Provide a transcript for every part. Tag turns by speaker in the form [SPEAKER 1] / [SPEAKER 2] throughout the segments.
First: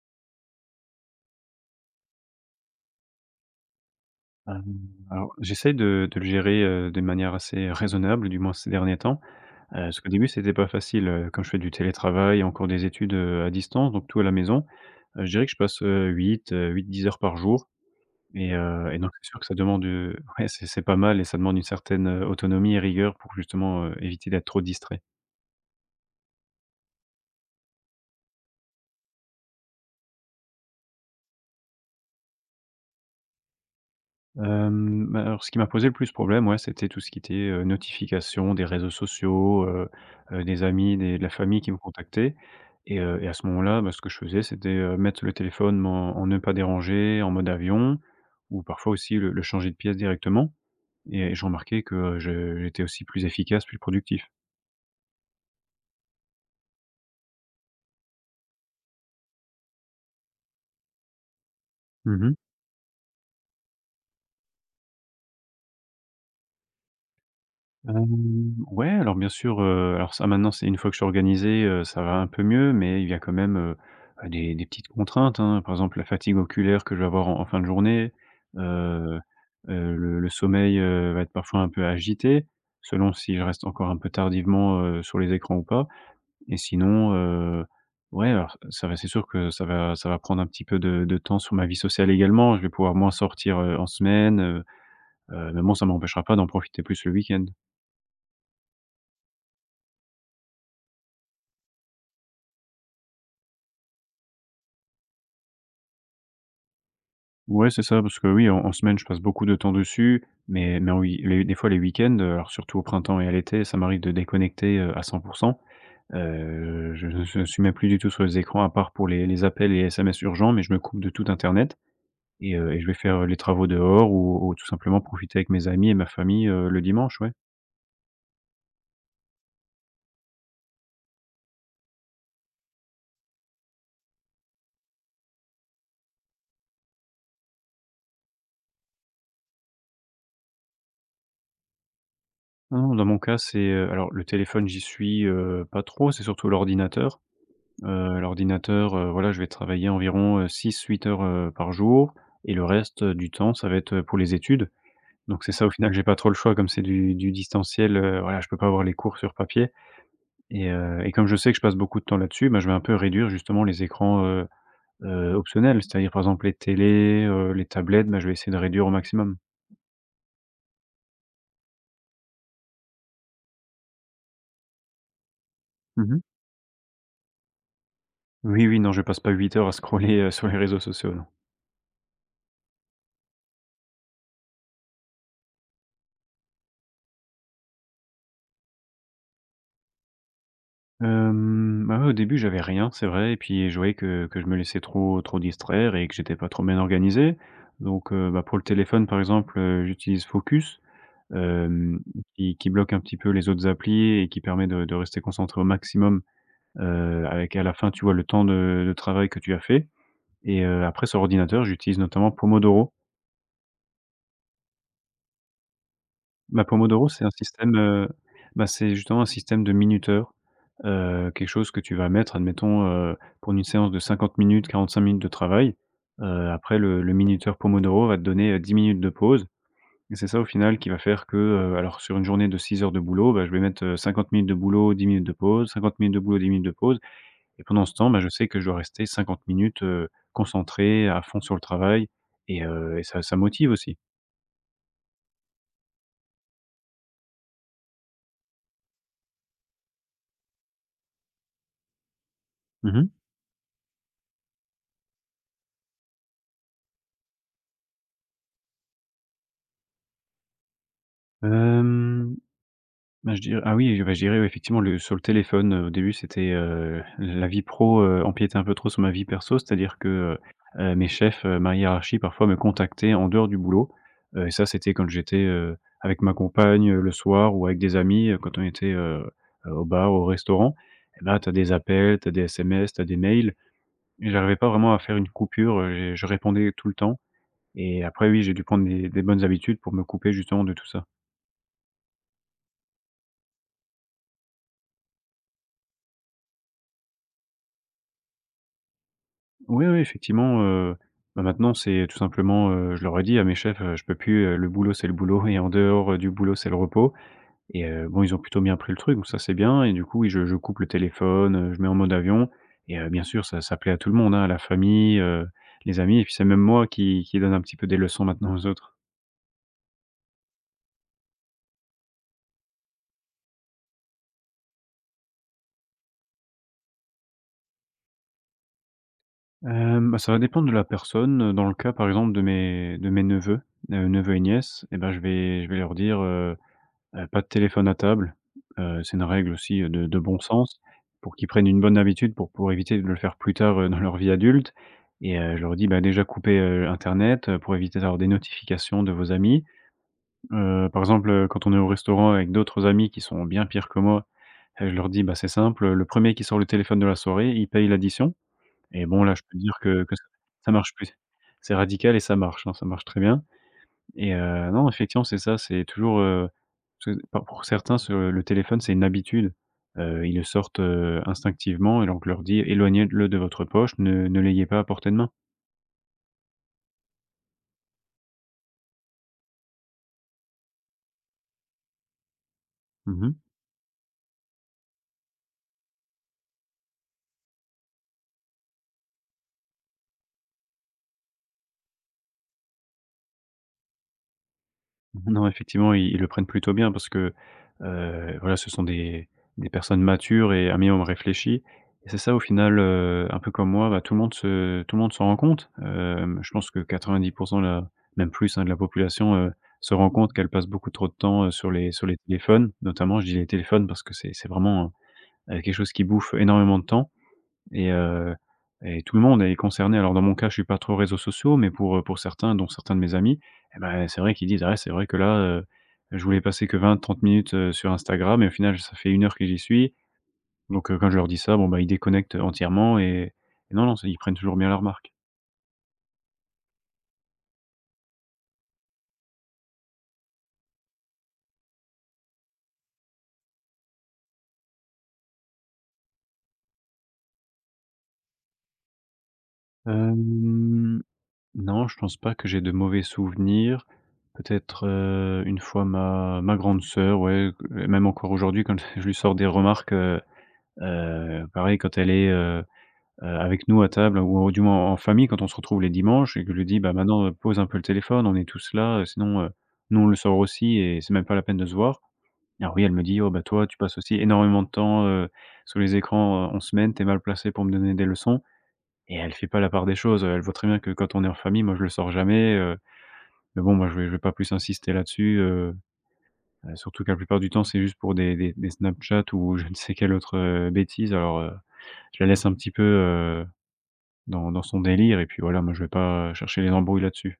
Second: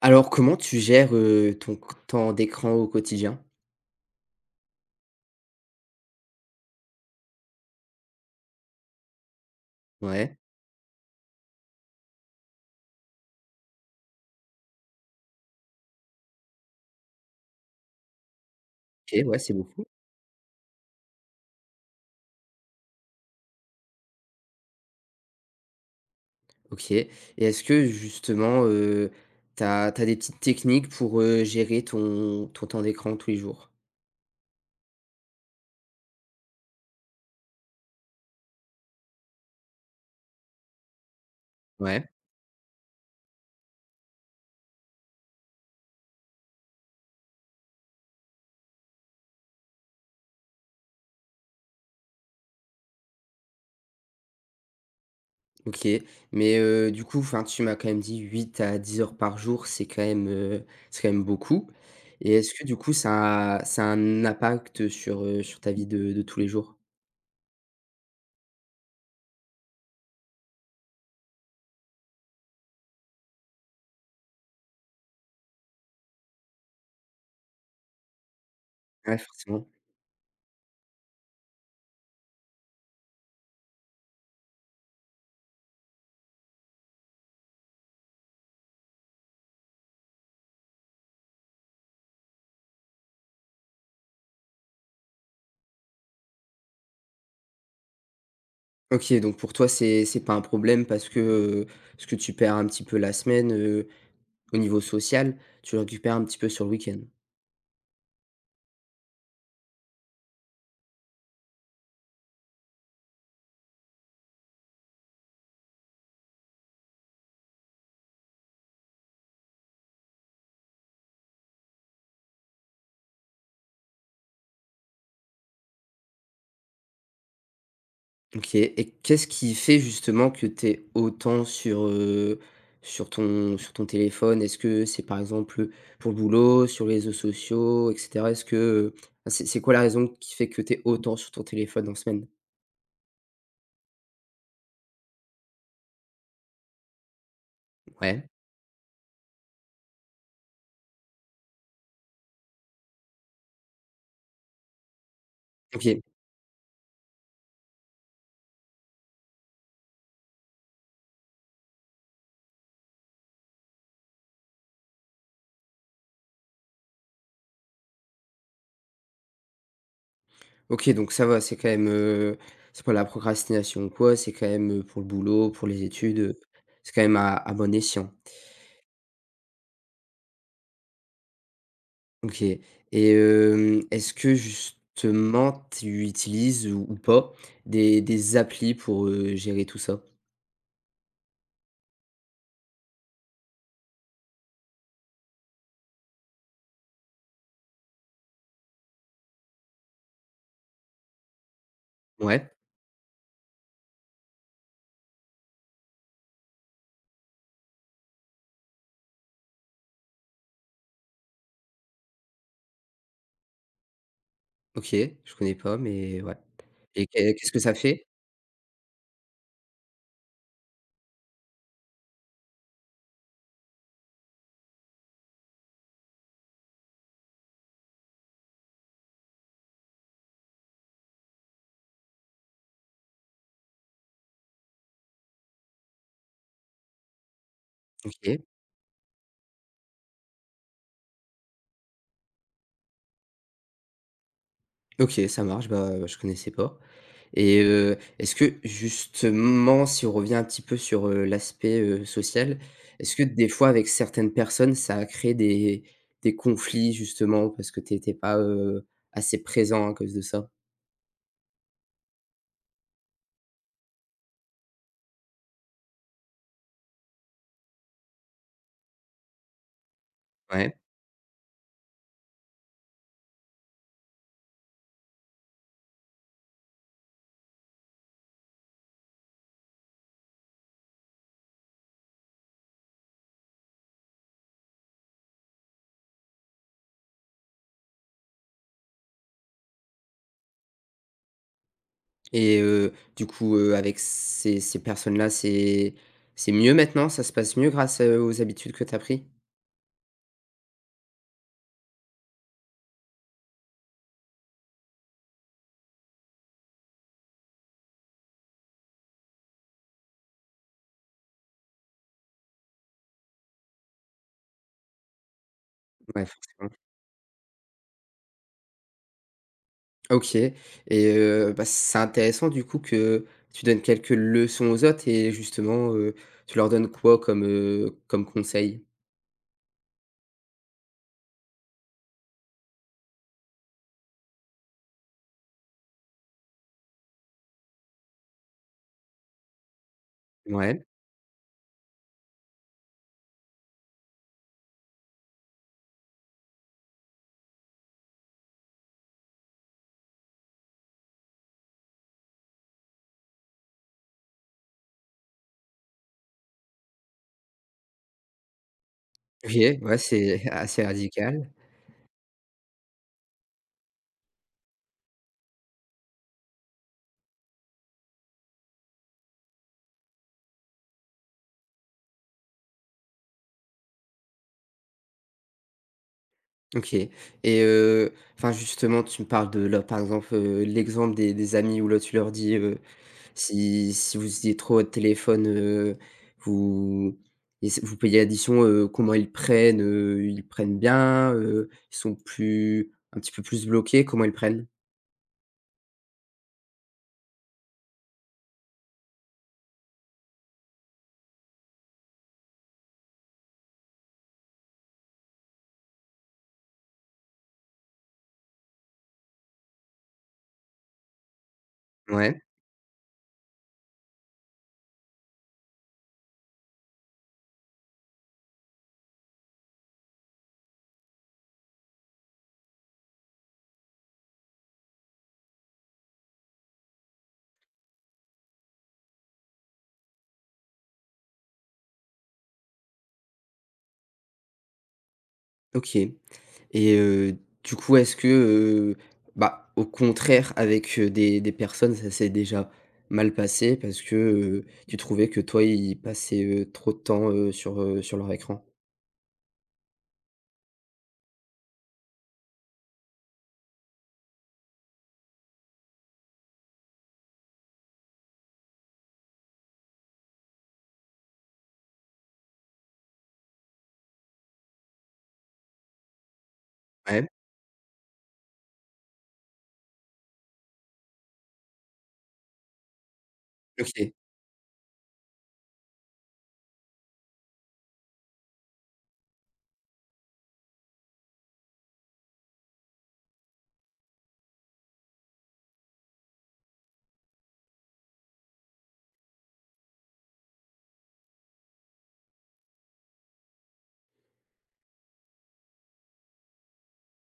[SPEAKER 1] Alors, comment tu gères, ton q temps d'écran au quotidien?
[SPEAKER 2] Hem, alors j'essaye de le gérer, de manière assez raisonnable, du moins ces derniers temps. Parce qu'au début,
[SPEAKER 1] Ouais.
[SPEAKER 2] c'était pas facile, comme je fais du télétravail, et encore des études, à distance, donc tout à la maison. Je dirais que je passe, 8-10 heures par jour et donc
[SPEAKER 1] OK,
[SPEAKER 2] c'est
[SPEAKER 1] ouais,
[SPEAKER 2] sûr que
[SPEAKER 1] c'est
[SPEAKER 2] ça
[SPEAKER 1] beaucoup.
[SPEAKER 2] demande, ouais, c'est pas mal et ça demande une certaine, autonomie et rigueur pour justement, éviter d'être trop distrait.
[SPEAKER 1] OK et est-ce que justement, t'as as des petites techniques pour, gérer ton temps d'écran tous les jours?
[SPEAKER 2] Bah, alors ce qui m'a posé le plus problème, ouais, c'était tout ce qui était, notification des réseaux sociaux, des amis, des de la famille qui me
[SPEAKER 1] Ouais,
[SPEAKER 2] contactaient et à ce moment-là, bah, ce que je faisais, c'était, mettre le téléphone en ne pas déranger, en mode avion ou parfois aussi le changer de pièce directement et je remarquais que, je j'étais aussi plus efficace, plus productif.
[SPEAKER 1] OK. Mais, du coup, enfin, tu m'as quand même dit 8 à 10 heures par jour, c'est quand même beaucoup
[SPEAKER 2] Mmh.
[SPEAKER 1] et est-ce que du coup ça a un impact sur, sur ta vie de tous les jours?
[SPEAKER 2] Ouais, alors bien sûr, alors ça maintenant c'est une fois que je suis organisé, ça va un peu mieux, mais il y a quand même, des petites contraintes, hein. Par exemple, la fatigue oculaire que je vais avoir en fin de journée,
[SPEAKER 1] Ouais,
[SPEAKER 2] heu,
[SPEAKER 1] forcément.
[SPEAKER 2] le sommeil, va être parfois un peu agité, selon si je reste encore un peu tardivement, sur les écrans ou pas. Et sinon, ouais, alors ça va c'est sûr que ça va prendre un petit peu de temps sur ma vie sociale également. Je vais pouvoir moins sortir, en semaine, mais bon ça m'empêchera pas d'en profiter plus le week-end.
[SPEAKER 1] OK, donc pour toi, c'est pas un problème parce que, ce que tu perds un petit peu la semaine, au niveau social, tu le récupères un petit peu sur le week-end.
[SPEAKER 2] Ouais, c'est ça, parce que oui, en semaine, je passe beaucoup de temps dessus, mais oui, les des fois les week-ends, alors surtout au printemps et à l'été, ça m'arrive de déconnecter, à 100. Je ne suis même plus du tout sur les écrans à part pour les appels et SMS urgents, mais je me coupe de tout internet et je vais faire, les travaux dehors ou tout simplement profiter avec mes amis et ma famille, le dimanche, ouais.
[SPEAKER 1] OK et qu'est-ce qui fait justement que tu es autant sur, sur ton téléphone? Est-ce que c'est, par exemple, pour le boulot, sur les réseaux sociaux et cetera? Est-ce que, c'est quoi la raison qui fait que tu es autant sur ton téléphone en semaine?
[SPEAKER 2] Non, non, dans mon cas, c'est, alors le téléphone, j'y suis, pas trop, c'est surtout l'ordinateur. Heu,
[SPEAKER 1] Ouais,
[SPEAKER 2] l'ordinateur, voilà, je vais travailler environ, 6, 8 heures, par jour et le reste, du temps, ça va être, pour les études. Donc c'est ça, au
[SPEAKER 1] OK.
[SPEAKER 2] final, j'ai pas trop le choix comme c'est du distanciel, voilà, je peux pas avoir les cours sur papier et comme je sais que je passe beaucoup de temps là-dessus, bah, je vais un peu réduire justement les écrans, optionnels. C'est-à-dire, par exemple, les télés, les tablettes, bah, je vais essayer de réduire au maximum.
[SPEAKER 1] OK, donc ça va, c'est quand même, c'est pas la procrastination ou quoi, c'est quand même, pour le boulot, pour les études,
[SPEAKER 2] Mmh.
[SPEAKER 1] c'est quand même à bon escient.
[SPEAKER 2] Oui, oui, non, je passe pas 8 heures à scroller, sur les réseaux sociaux, non.
[SPEAKER 1] OK et hem, est-ce que justement tu utilises ou pas des applis pour, gérer tout ça?
[SPEAKER 2] Bah, ouais, au début, j'avais rien, c'est vrai et puis je voyais que je me laissais trop trop distraire et que j'étais pas trop bien organisé. Donc bah, pour le téléphone, par exemple, j'utilise Focus, hem,
[SPEAKER 1] Ouais,
[SPEAKER 2] qui bloque un petit peu les autres applis et qui permet de rester concentré au maximum, avec à la fin, tu vois, le temps de travail que tu as fait et après sur ordinateur, j'utilise notamment Pomodoro.
[SPEAKER 1] OK, je connais pas mais ouais
[SPEAKER 2] Bah,
[SPEAKER 1] et
[SPEAKER 2] Pomodoro, c'est un
[SPEAKER 1] qu'est-ce que
[SPEAKER 2] système,
[SPEAKER 1] ça fait?
[SPEAKER 2] bah, c'est justement un système de minuteur, quelque chose que tu vas mettre, admettons, pour une séance de 50 minutes, 45 minutes de travail. Après le minuteur Pomodoro va te donner, 10 minutes de pause et c'est ça au final qui va faire que, alors sur une journée de 6 heures de boulot, bah, je vais mettre, 50 minutes de boulot, 10 minutes de pause, 50 minutes de boulot, 10 minutes de pause et pendant ce temps, bah, je
[SPEAKER 1] OK.
[SPEAKER 2] sais que je dois rester 50 minutes, concentré à fond sur le travail et ça ça motive aussi.
[SPEAKER 1] OK, ça marche, bah, je connaissais pas. Et est-ce que justement, si on revient un petit peu sur, l'aspect, social,
[SPEAKER 2] Mmh mh.
[SPEAKER 1] est-ce que des fois avec certaines personnes, ça a créé des conflits justement parce que tu étais pas, assez présent à cause de ça?
[SPEAKER 2] Bah, je dirais ah oui, bah, je dirais, oui, effectivement, le sur le téléphone, au début, c'était, la vie pro, empiétait un peu trop sur ma vie perso. C'est-à-dire que,
[SPEAKER 1] Ouais
[SPEAKER 2] mes chefs, ma hiérarchie, parfois, me contactaient en dehors du boulot, et ça, c'était quand j'étais, avec ma compagne, le soir ou avec des amis, quand on était, au bar, au restaurant. Et là, tu as des appels, tu as des SMS, tu as des mails et j'arrivais pas vraiment à faire une coupure, j'ai je répondais tout le temps et après, oui, j'ai dû prendre des bonnes habitudes pour me couper justement de tout ça.
[SPEAKER 1] et du coup, avec ces personnes-là, c'est mieux maintenant? Ça se passe mieux grâce, aux habitudes que tu as pris?
[SPEAKER 2] Oui, oui, effectivement, bah, maintenant, c'est tout simplement, je leur ai dit à mes chefs: «Je peux plus, le boulot, c'est le boulot et en dehors, du boulot, c'est le repos» et bon, ils ont plutôt bien pris le truc, donc ça, c'est bien et du coup, oui, je coupe le téléphone, je mets en mode avion et bien sûr, ça ça plaît à tout le monde, hein, à la famille, les amis et
[SPEAKER 1] Ouais,
[SPEAKER 2] puis c'est même
[SPEAKER 1] forcément.
[SPEAKER 2] moi qui donne un petit peu des leçons maintenant aux autres.
[SPEAKER 1] OK et bah, c'est intéressant du coup que tu donnes quelques leçons aux autres et justement, tu leur donnes quoi comme, comme conseil?
[SPEAKER 2] Bah, ça va dépendre de la personne, dans le cas, par exemple, de mes neveux, neveux et nièces et ben, je vais leur dire, pas de téléphone à table, c'est une règle aussi, de bon sens
[SPEAKER 1] Ouais,
[SPEAKER 2] pour qu'ils prennent une bonne habitude pour éviter de le faire plus tard, dans leur vie adulte et je leur dis: «Bah, déjà couper, internet, pour éviter d'avoir des notifications de vos amis». Par exemple, quand on est au restaurant avec d'autres amis qui sont bien pires que moi, je leur dis: «Bah, c'est simple, le premier qui sort le téléphone de la soirée, il paye l'addition» et bon là, je
[SPEAKER 1] OK,
[SPEAKER 2] peux te dire
[SPEAKER 1] ouais,
[SPEAKER 2] que ça
[SPEAKER 1] c'est
[SPEAKER 2] ça
[SPEAKER 1] assez
[SPEAKER 2] marche plus.
[SPEAKER 1] radical.
[SPEAKER 2] C'est radical et ça marche, hein, ça marche très bien. Et non, effectivement, c'est ça, c'est toujours, parce que pour certains, ce le téléphone, c'est une habitude. Ils le sortent, instinctivement et donc on leur dit: «Éloignez-le de votre poche, ne l'ayez pas à portée de main».
[SPEAKER 1] OK et enfin justement, tu me parles de là, par exemple, l'exemple des amis où là, tu leur dis,
[SPEAKER 2] Mmh.
[SPEAKER 1] si vous usiez trop votre téléphone, vous et c'est vous payez l'addition, comment ils prennent bien, ils sont plus un petit peu plus bloqués, comment ils prennent?
[SPEAKER 2] Non, effectivement, ils le prennent plutôt bien parce que, voilà, ce sont des personnes matures et un minimum réfléchies et c'est ça au final, un peu comme moi, bah, tout le monde s'en rend compte. Je pense que 90 de la, même plus, hein, de la population, se rend compte qu'elle passe beaucoup trop de temps, sur les
[SPEAKER 1] Ouais,
[SPEAKER 2] téléphones. Notamment, je dis les téléphones parce que c'est vraiment, quelque chose qui bouffe énormément de temps et heu et tout le monde est concerné. Alors dans mon cas, je suis pas trop réseaux sociaux, mais pour certains, dont certains de mes amis, eh ben, c'est vrai qu'ils disent: «Ah ouais, c'est vrai que là, je voulais passer que 20-30 minutes, sur Instagram et au final, ça fait une heure que j'y suis». Donc quand je leur dis ça, bon, bah, ils déconnectent entièrement et non, non, c'est ils prennent toujours bien la remarque.
[SPEAKER 1] OK et du coup, est-ce que, heu, bah, au contraire, avec, des personnes, ça s'est déjà mal passé parce que, tu trouvais que toi, ils passaient, trop de temps, sur, sur leur écran?
[SPEAKER 2] Hem, non, je pense pas que j'ai de mauvais souvenirs. Peut-être, une fois ma grande sœur, ouais, q même encore aujourd'hui quand je lui sors des remarques, pareil quand elle est, avec nous à table ou du moins en famille quand on se retrouve les dimanches et que je lui dis: «Bah, maintenant,
[SPEAKER 1] Ouais,
[SPEAKER 2] pose un peu le téléphone, on est tous là, sinon, nous on le sort aussi et c'est même pas la peine de se voir». Alors oui, elle me dit: «Oh bah, toi, tu passes
[SPEAKER 1] OK,
[SPEAKER 2] aussi énormément de temps, sous les écrans, en semaine, t'es mal placé pour me donner des leçons» et elle fait pas la part des choses, elle voit très bien que quand on est en famille, moi je le sors jamais, mais bon moi je vais pas plus insister là-dessus, surtout que la plupart du temps c'est juste pour des Snapchat ou je ne sais quelle autre, bêtise alors, je la laisse un petit peu, dans son délire et puis voilà, moi je vais pas chercher les embrouilles là-dessus.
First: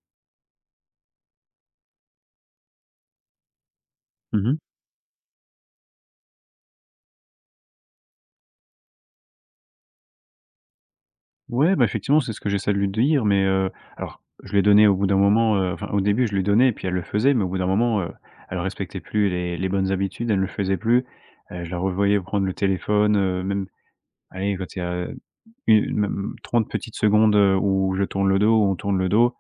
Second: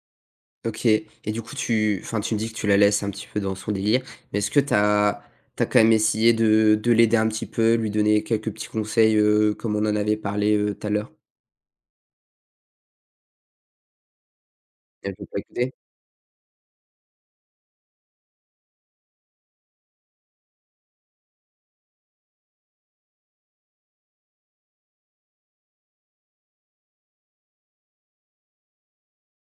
[SPEAKER 1] OK et du coup, tu enfin, tu me dis que tu la laisses un petit peu dans son délire, mais est-ce
[SPEAKER 2] Mmh.
[SPEAKER 1] que t'as quand même essayé de l'aider un petit peu, lui donner quelques petits conseils, comme on en avait parlé, tout à l'heure?
[SPEAKER 2] Ouais, bah, effectivement, c'est ce que j'essaie de lui dire, mais alors je lui ai donné au bout
[SPEAKER 1] Elle
[SPEAKER 2] d'un
[SPEAKER 1] veut pas
[SPEAKER 2] moment,
[SPEAKER 1] écouter?
[SPEAKER 2] enfin au début je lui donnais et puis elle le faisait, mais au bout d'un moment, elle respectait plus les bonnes habitudes, elle ne le faisait plus. Je la revoyais prendre le téléphone, même allez, quand il y a une même 30 petites secondes, où je tourne le dos, où on tourne le dos,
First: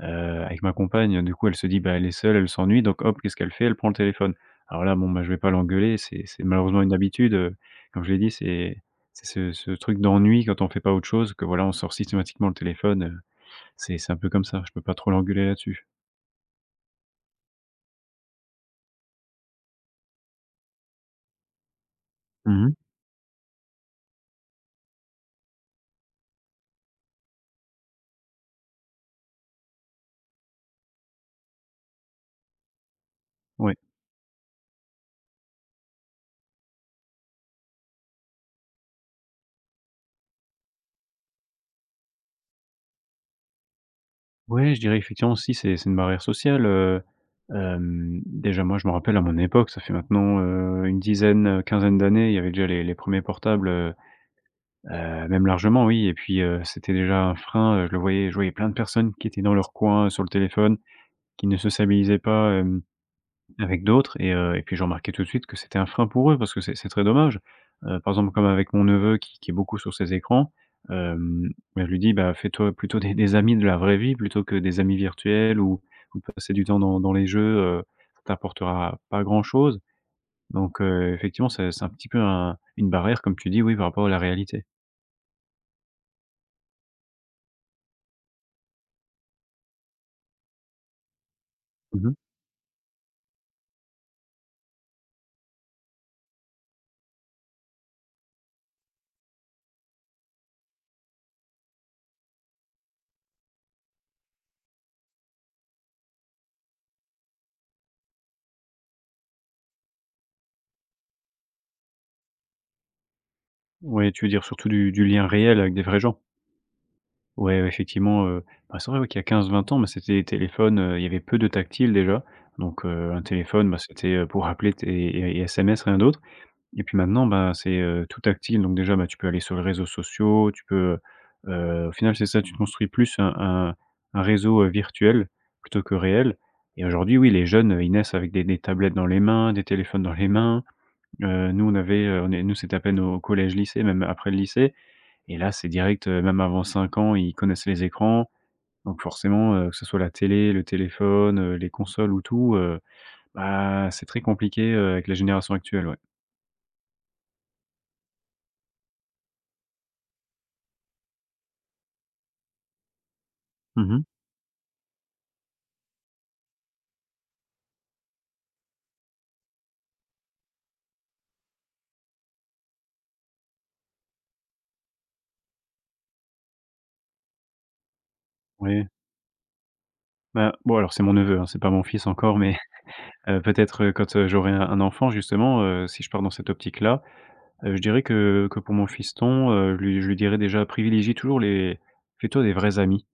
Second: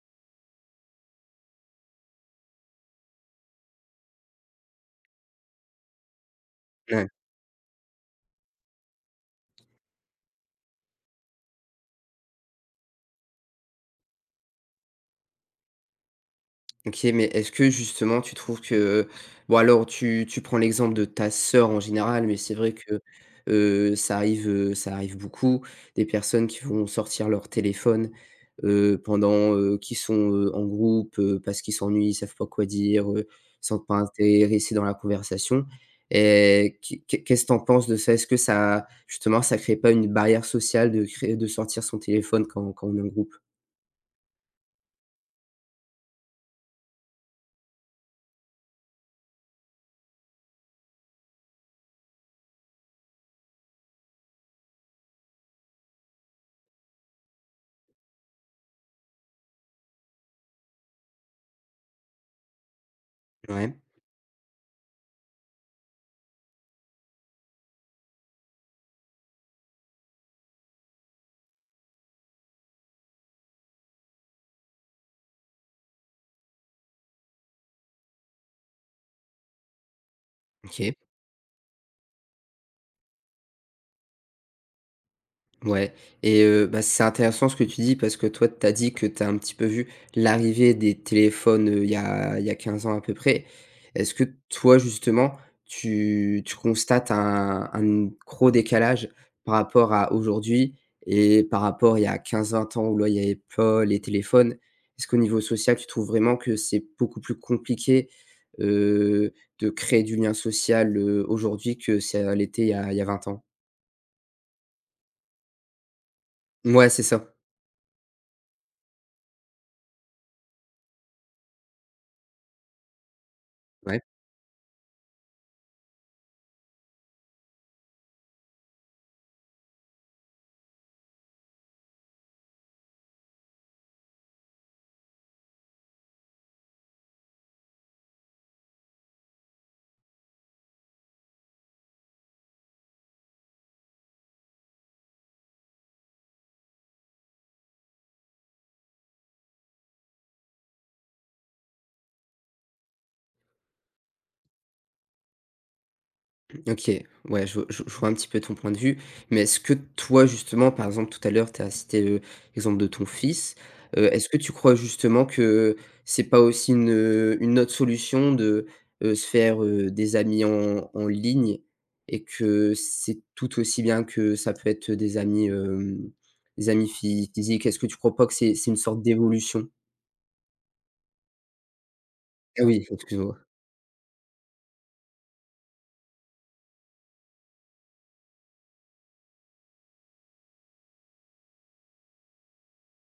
[SPEAKER 2] heu, avec ma compagne. Du coup, elle se dit: «Bah, elle est seule, elle s'ennuie», donc hop, qu'est-ce qu'elle fait? Elle prend le téléphone. Alors là, bon, bah, je vais pas l'engueuler, c'est malheureusement une
[SPEAKER 1] Ouais.
[SPEAKER 2] habitude, comme je l'ai dit, c'est ce truc d'ennui quand on fait pas autre chose, que voilà, on sort systématiquement le téléphone, c'est un peu comme ça, je peux pas trop l'engueuler là-dessus.
[SPEAKER 1] OK, mais est-ce que justement tu trouves que bon, alors tu prends l'exemple de ta sœur en général, mais c'est vrai
[SPEAKER 2] Mmh.
[SPEAKER 1] que, ça arrive beaucoup, des personnes qui vont sortir leur téléphone, pendant, qu'ils sont, en groupe, parce qu'ils s'ennuient, ils savent pas quoi dire, ils
[SPEAKER 2] Ouais.
[SPEAKER 1] sont pas intéressés dans la conversation et qu'est-ce que tu penses de ça? Est-ce que ça justement ça crée pas une barrière sociale de créer de sortir son téléphone quand on est en groupe?
[SPEAKER 2] Ouais, je dirais effectivement aussi, c'est une barrière sociale, déjà moi je me rappelle à mon époque, ça fait maintenant, une dizaine, quinzaine d'années, il y avait déjà les premiers portables, même largement oui. Et puis, c'était déjà un frein, je voyais plein de personnes qui étaient dans leur coin, sur le téléphone, qui ne sociabilisaient pas,
[SPEAKER 1] Ouais,
[SPEAKER 2] avec d'autres. Et et puis j'ai remarqué tout de suite que c'était un frein pour eux parce que c'est très dommage. Par exemple, comme avec mon neveu qui est beaucoup sur ses écrans, hem, bah, je lui dis: «Bah, fais-toi plutôt des amis de la vraie vie plutôt que des amis virtuels ou de passer du temps dans les jeux, heu, ça t'apportera pas grand-chose». Donc
[SPEAKER 1] OK.
[SPEAKER 2] effectivement, c'est un petit peu un une barrière comme tu dis, oui, par rapport à la réalité.
[SPEAKER 1] Ouais et bah, c'est intéressant ce que tu dis parce que toi, tu as dit que tu as un petit peu vu l'arrivée des téléphones, il y
[SPEAKER 2] Mmh mh.
[SPEAKER 1] a il y a 15 ans à peu près. Est-ce que toi, justement, tu constates un gros décalage par rapport à aujourd'hui et par rapport il y a quinze vingt ans où là, il y avait pas les téléphones? Est-ce qu'au niveau social, tu trouves vraiment que c'est beaucoup plus compliqué, heu, de créer du lien social, aujourd'hui que ça l'était il y a 20 ans?
[SPEAKER 2] Ouais, tu veux dire surtout du lien réel avec des vrais gens?
[SPEAKER 1] Ouais, c'est ça.
[SPEAKER 2] Ouais, ouais, effectivement, bah, c'est vrai, ouais, qu'il y a 15, 20 ans, bah, c'était les téléphones, il y avait peu de tactile déjà. Donc un téléphone, bah,
[SPEAKER 1] Ouais.
[SPEAKER 2] c'était, pour appeler t et SMS, rien d'autre. Et puis maintenant, bah, c'est, tout tactile. Donc déjà, bah, tu peux aller sur les réseaux sociaux, tu peux, au final, c'est ça, tu te construis plus un un réseau, virtuel plutôt que réel. Et aujourd'hui, oui, les jeunes, ils naissent avec des tablettes dans les mains, des téléphones dans les mains. Nous, on avait, on est nous, c'était à peine au collège, lycée, même après le lycée. Et là, c'est direct, même avant 5 ans, ils connaissent les écrans. Donc forcément, que ce soit la télé, le téléphone, les consoles ou tout, bah, c'est très compliqué, avec la génération actuelle, ouais.
[SPEAKER 1] OK, ouais, je vois un petit peu ton point de vue, mais est-ce que toi, justement, par exemple, tout à l'heure, tu as cité, l'exemple de ton fils,
[SPEAKER 2] Mmh.
[SPEAKER 1] est-ce que tu crois justement que c'est pas aussi une autre solution de, se faire, des amis en ligne et que c'est tout aussi bien que ça peut être des amis, hem, des amis physiques? Est-ce que tu crois pas que c'est une
[SPEAKER 2] Oui.
[SPEAKER 1] sorte d'évolution?
[SPEAKER 2] Bah, bon, alors c'est mon neveu, hein, c'est pas mon fils encore, mais
[SPEAKER 1] Ah oui, excuse-moi.
[SPEAKER 2] peut-être, quand, j'aurai un enfant justement, si je pars dans cette optique-là, je dirais que pour mon fiston, je lui dirais déjà: «Privilégie toujours les fais-toi des vrais amis».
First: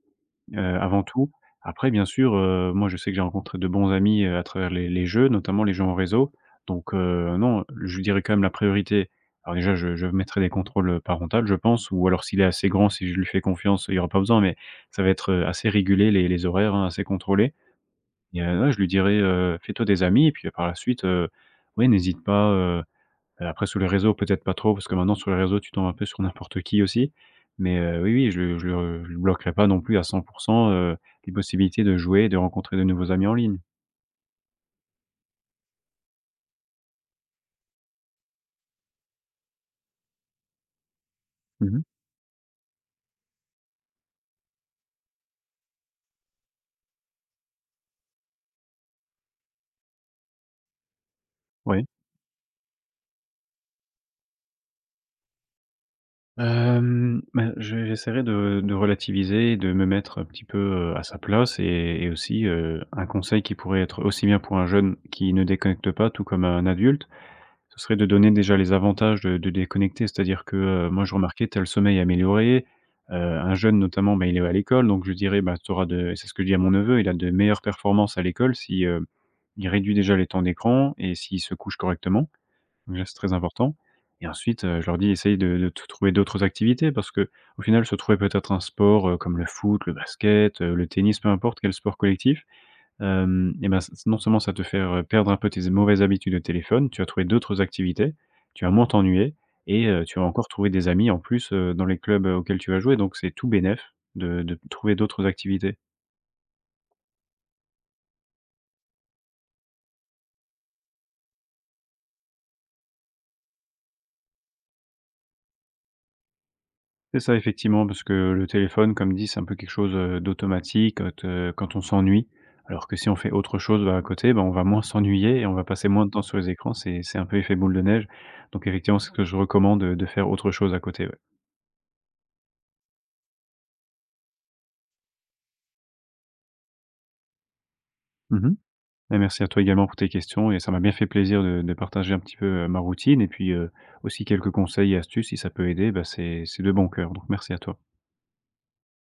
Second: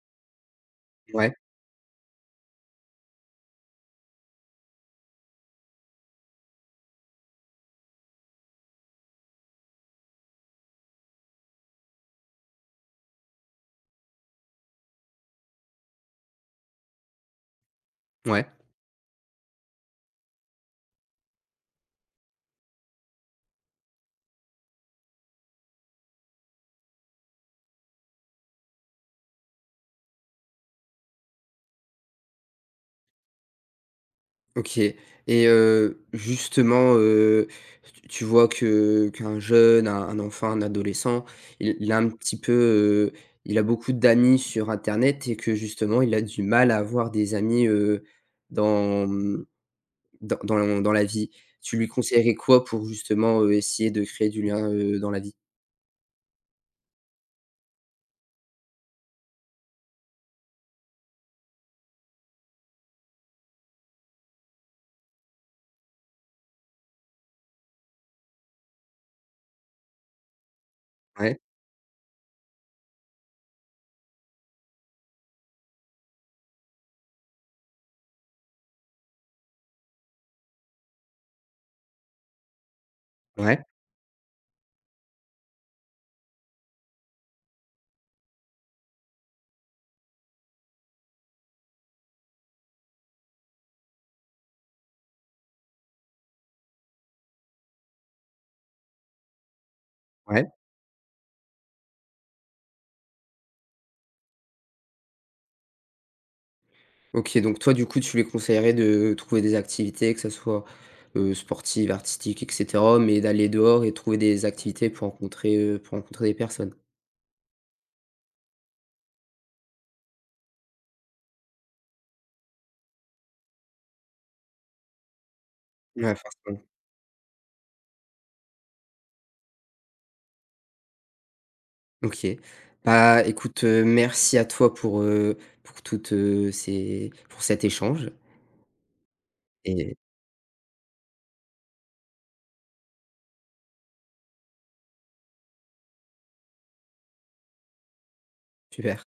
[SPEAKER 2] Avant tout.
[SPEAKER 1] Ouais,
[SPEAKER 2] Après bien sûr, moi je sais que j'ai rencontré de bons amis, à travers les jeux, notamment les jeux en réseau. Donc, non, je lui dirais quand même la priorité. Alors déjà je mettrai des contrôles, parentales je pense ou alors s'il est assez grand, si je lui fais confiance, il y aura pas besoin, mais ça va être, assez régulé les horaires, hein, assez contrôlé. Et
[SPEAKER 1] ouais.
[SPEAKER 2] ouais je lui dirais, «Fais-toi des amis» et puis, par la suite, ouais n'hésite pas, heu. Après sur les réseaux peut-être pas trop parce que maintenant sur les réseaux tu tombes un peu sur n'importe qui aussi. Mais, oui, oui, je le bloquerai pas non plus à 100, heu, les possibilités de jouer et de rencontrer de nouveaux amis en ligne.
[SPEAKER 1] OK et justement, tu vois que qu'un jeune, un enfant, un adolescent,
[SPEAKER 2] Mmh
[SPEAKER 1] il
[SPEAKER 2] mh.
[SPEAKER 1] il a un petit peu, il a beaucoup d'amis sur internet et que justement il a du mal à avoir des amis, dans, mmh, dans la vie. Tu
[SPEAKER 2] Oui.
[SPEAKER 1] lui conseillerais quoi pour justement, essayer de créer du lien, dans la vie?
[SPEAKER 2] Bah, je j'essaierai de relativiser, de me mettre un petit peu, à sa place. Et aussi, un conseil qui pourrait être aussi bien pour un jeune qui ne déconnecte pas tout comme un adulte, ce serait de donner déjà les avantages de déconnecter, c'est-à-dire que, moi je
[SPEAKER 1] Ouais,
[SPEAKER 2] remarquais, tel sommeil amélioré, un jeune notamment, bah, il est à l'école, donc je dirais: «Bah, tu auras de», et c'est ce que je dis à mon neveu, il a de meilleures performances à l'école si, il réduit déjà les temps d'écran et s'il se couche correctement. Déjà c'est très
[SPEAKER 1] ouais,
[SPEAKER 2] important. Et ensuite, je leur dis: «Essaye de te trouver d'autres activités» parce que au final se trouver peut-être un sport, comme le foot, le basket, le tennis, peu importe quel sport collectif. Hem Et ben, c non seulement ça te fait, perdre un peu tes mauvaises habitudes de téléphone, tu as trouvé d'autres activités, tu vas moins t'ennuyer et tu vas encore
[SPEAKER 1] ouais.
[SPEAKER 2] trouver des amis en plus, dans les clubs, auxquels tu vas jouer, donc c'est tout bénef de trouver d'autres activités.
[SPEAKER 1] OK, donc toi, du coup, tu les conseillerais de trouver des activités, que ça soit, sportives, artistiques, et cetera, mais d'aller dehors et trouver des activités pour rencontrer des personnes?
[SPEAKER 2] C'est ça effectivement parce que le téléphone comme dit, c'est un peu quelque chose, d'automatique quand, quand on s'ennuie. Alors que si on fait autre chose, bah, à côté, bah, on va moins s'ennuyer et on va passer moins de
[SPEAKER 1] Ouais,
[SPEAKER 2] temps sur les
[SPEAKER 1] forcément.
[SPEAKER 2] écrans, c'est un peu effet boule de neige. Donc effectivement, c'est ce que je recommande, de faire autre chose à côté, ouais.
[SPEAKER 1] OK. Bah, écoute, merci à toi pour toutes, ces pour cet échange
[SPEAKER 2] Mmh. Bah, merci à toi également pour
[SPEAKER 1] et
[SPEAKER 2] tes questions et ça m'a bien fait plaisir de partager un petit peu, ma routine et puis, aussi quelques conseils et astuces. Si ça peut aider, bah, c'est de bon cœur, donc merci à toi.
[SPEAKER 1] super.